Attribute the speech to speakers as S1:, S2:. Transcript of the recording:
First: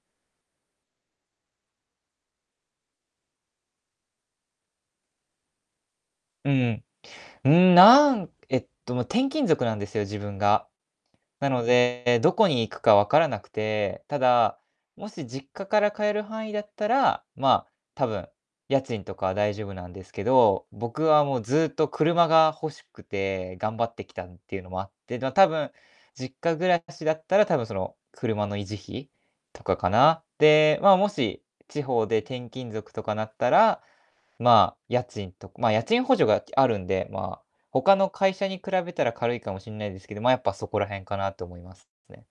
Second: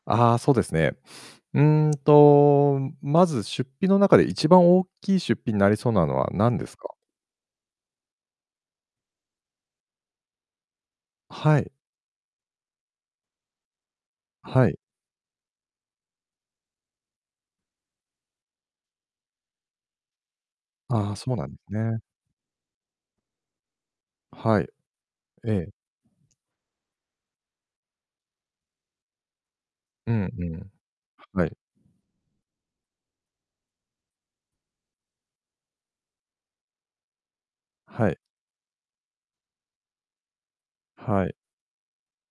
S1: ああ、そうですね。うんと、まず出費の中で一番大きい出費になりそうなのは
S2: う
S1: 何です
S2: ん。
S1: か？
S2: うん、なんえっと、もう転勤族なんですよ自分が。な
S1: は
S2: の
S1: い。
S2: で、どこに行くか分からなくて。ただ、
S1: はい。
S2: もし実家から通える範囲だったら、まあ、多分、家賃とかは大丈夫なんですけど、僕
S1: ああ、
S2: は
S1: そ
S2: も
S1: う
S2: う
S1: なんで
S2: ず
S1: す
S2: っと
S1: ね。
S2: 車が欲しくて頑張ってきたってい
S1: は
S2: う
S1: い。
S2: のもあって、で、だ多
S1: え
S2: 分、
S1: え。
S2: 実家暮らしだったら、多分その車の維持費とかか
S1: う
S2: な。
S1: んうん。
S2: で、まあ、もし
S1: はい。
S2: 地方で転勤族とかなったら、まあ、家賃とまあ、家賃補助があるんで、まあ、他の
S1: はい。
S2: 会社に比べたら軽いかもしんないですけど、まあ、やっぱそこらへんか
S1: は
S2: な
S1: い。
S2: と思いますね。